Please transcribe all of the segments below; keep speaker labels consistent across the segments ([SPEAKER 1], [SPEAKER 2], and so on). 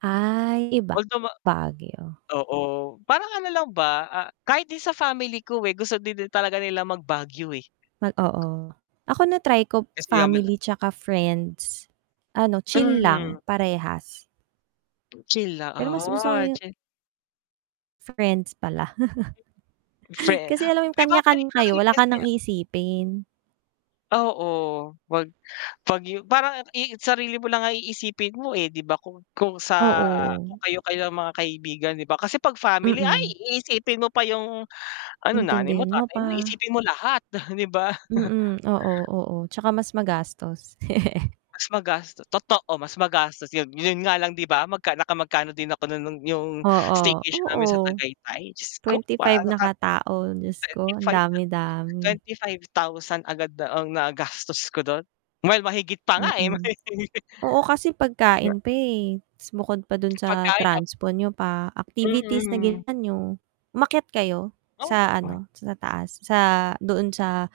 [SPEAKER 1] Ay, iba
[SPEAKER 2] Although ma
[SPEAKER 1] Baguio.
[SPEAKER 2] oo parang ano lang ba, ah, kahit din sa family ko eh, gusto din talaga nila mag-Baguio eh.
[SPEAKER 1] Mag oo, ako na-try ko
[SPEAKER 2] Kasi, ah [unintelligible]
[SPEAKER 1] family tsaka friends, ano, chill
[SPEAKER 2] Mhm.
[SPEAKER 1] lang parehas.
[SPEAKER 2] Chill la
[SPEAKER 1] Pero mas gusto ko
[SPEAKER 2] ah,
[SPEAKER 1] yun
[SPEAKER 2] chil
[SPEAKER 1] Friends pala.
[SPEAKER 2] Fre
[SPEAKER 1] Kasi alam mo yung
[SPEAKER 2] may
[SPEAKER 1] kanya
[SPEAKER 2] babalik
[SPEAKER 1] kanya
[SPEAKER 2] pa
[SPEAKER 1] kayo
[SPEAKER 2] rin
[SPEAKER 1] wala ka
[SPEAKER 2] kasi
[SPEAKER 1] nang
[SPEAKER 2] ah
[SPEAKER 1] isipin.
[SPEAKER 2] Oo, wag 'pag yu parang i sarili mo lang ang iisipin mo eh, di ba kung kung sa kung
[SPEAKER 1] Oo.
[SPEAKER 2] kayo kayo mga kaibigan di ba? Kasi 'pag family ay
[SPEAKER 1] Mm.
[SPEAKER 2] iisipin mo pa yung ano, nanay mo
[SPEAKER 1] Intindihin mo
[SPEAKER 2] tatay mo
[SPEAKER 1] pa.
[SPEAKER 2] isipin mo lahat, di ba.
[SPEAKER 1] Mm, oo, oo, tsaka mas magastos.
[SPEAKER 2] Mas magasto totoo, mas magastos yun, yun nga lang di ba magka nakamagkano din ako no nung yung
[SPEAKER 1] Oo,
[SPEAKER 2] staycation namin sa
[SPEAKER 1] oo,
[SPEAKER 2] Tagaytay, Diyos ko
[SPEAKER 1] 25
[SPEAKER 2] parang
[SPEAKER 1] na
[SPEAKER 2] nakata
[SPEAKER 1] katao, Diyos ko ang
[SPEAKER 2] 25 na
[SPEAKER 1] dami-dami.
[SPEAKER 2] 25,000 agad na ang nagastos ko dun, well, mahigit pa nga eh.
[SPEAKER 1] Mm. Oo, kasi pagkain pa eh, tas bukod pa dun sa
[SPEAKER 2] Pagkain tap
[SPEAKER 1] transpo niyo pa, activities na
[SPEAKER 2] Mm.
[SPEAKER 1] ginawa niyo, umakyat kayo sa
[SPEAKER 2] Oo.
[SPEAKER 1] ano, sa taas sa doon sa,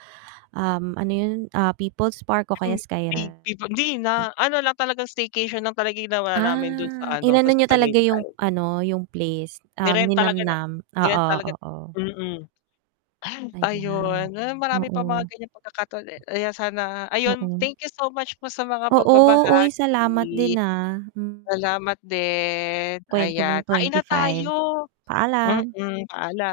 [SPEAKER 1] um, ano 'yon ah People's Park o kaya
[SPEAKER 2] Mm,
[SPEAKER 1] Sky Ranch?
[SPEAKER 2] [unintelligible] hindi na ano lang talagang staycation lang talaga ginawa namin dun sa
[SPEAKER 1] Ah,
[SPEAKER 2] ano,
[SPEAKER 1] inano
[SPEAKER 2] sa
[SPEAKER 1] niyo talaga yung
[SPEAKER 2] Tagaytay.
[SPEAKER 1] ano, yung place, um,
[SPEAKER 2] Ni-rent talaga na
[SPEAKER 1] ninamam,
[SPEAKER 2] ni-rent
[SPEAKER 1] oo,
[SPEAKER 2] talaga
[SPEAKER 1] oo.
[SPEAKER 2] mm. Ay
[SPEAKER 1] Ayan
[SPEAKER 2] ayun, marami pang mga
[SPEAKER 1] oo.
[SPEAKER 2] ganyang pagkakataon eh, ayan sana ayun
[SPEAKER 1] Oo.
[SPEAKER 2] thank you so much po sa mga
[SPEAKER 1] Oo, uy salamat
[SPEAKER 2] pagbabahagi.
[SPEAKER 1] din ah. M
[SPEAKER 2] Salamat din.
[SPEAKER 1] Kwento
[SPEAKER 2] Ayan
[SPEAKER 1] mong
[SPEAKER 2] kain na
[SPEAKER 1] 25,
[SPEAKER 2] tayo,
[SPEAKER 1] paalam.
[SPEAKER 2] mm. Paala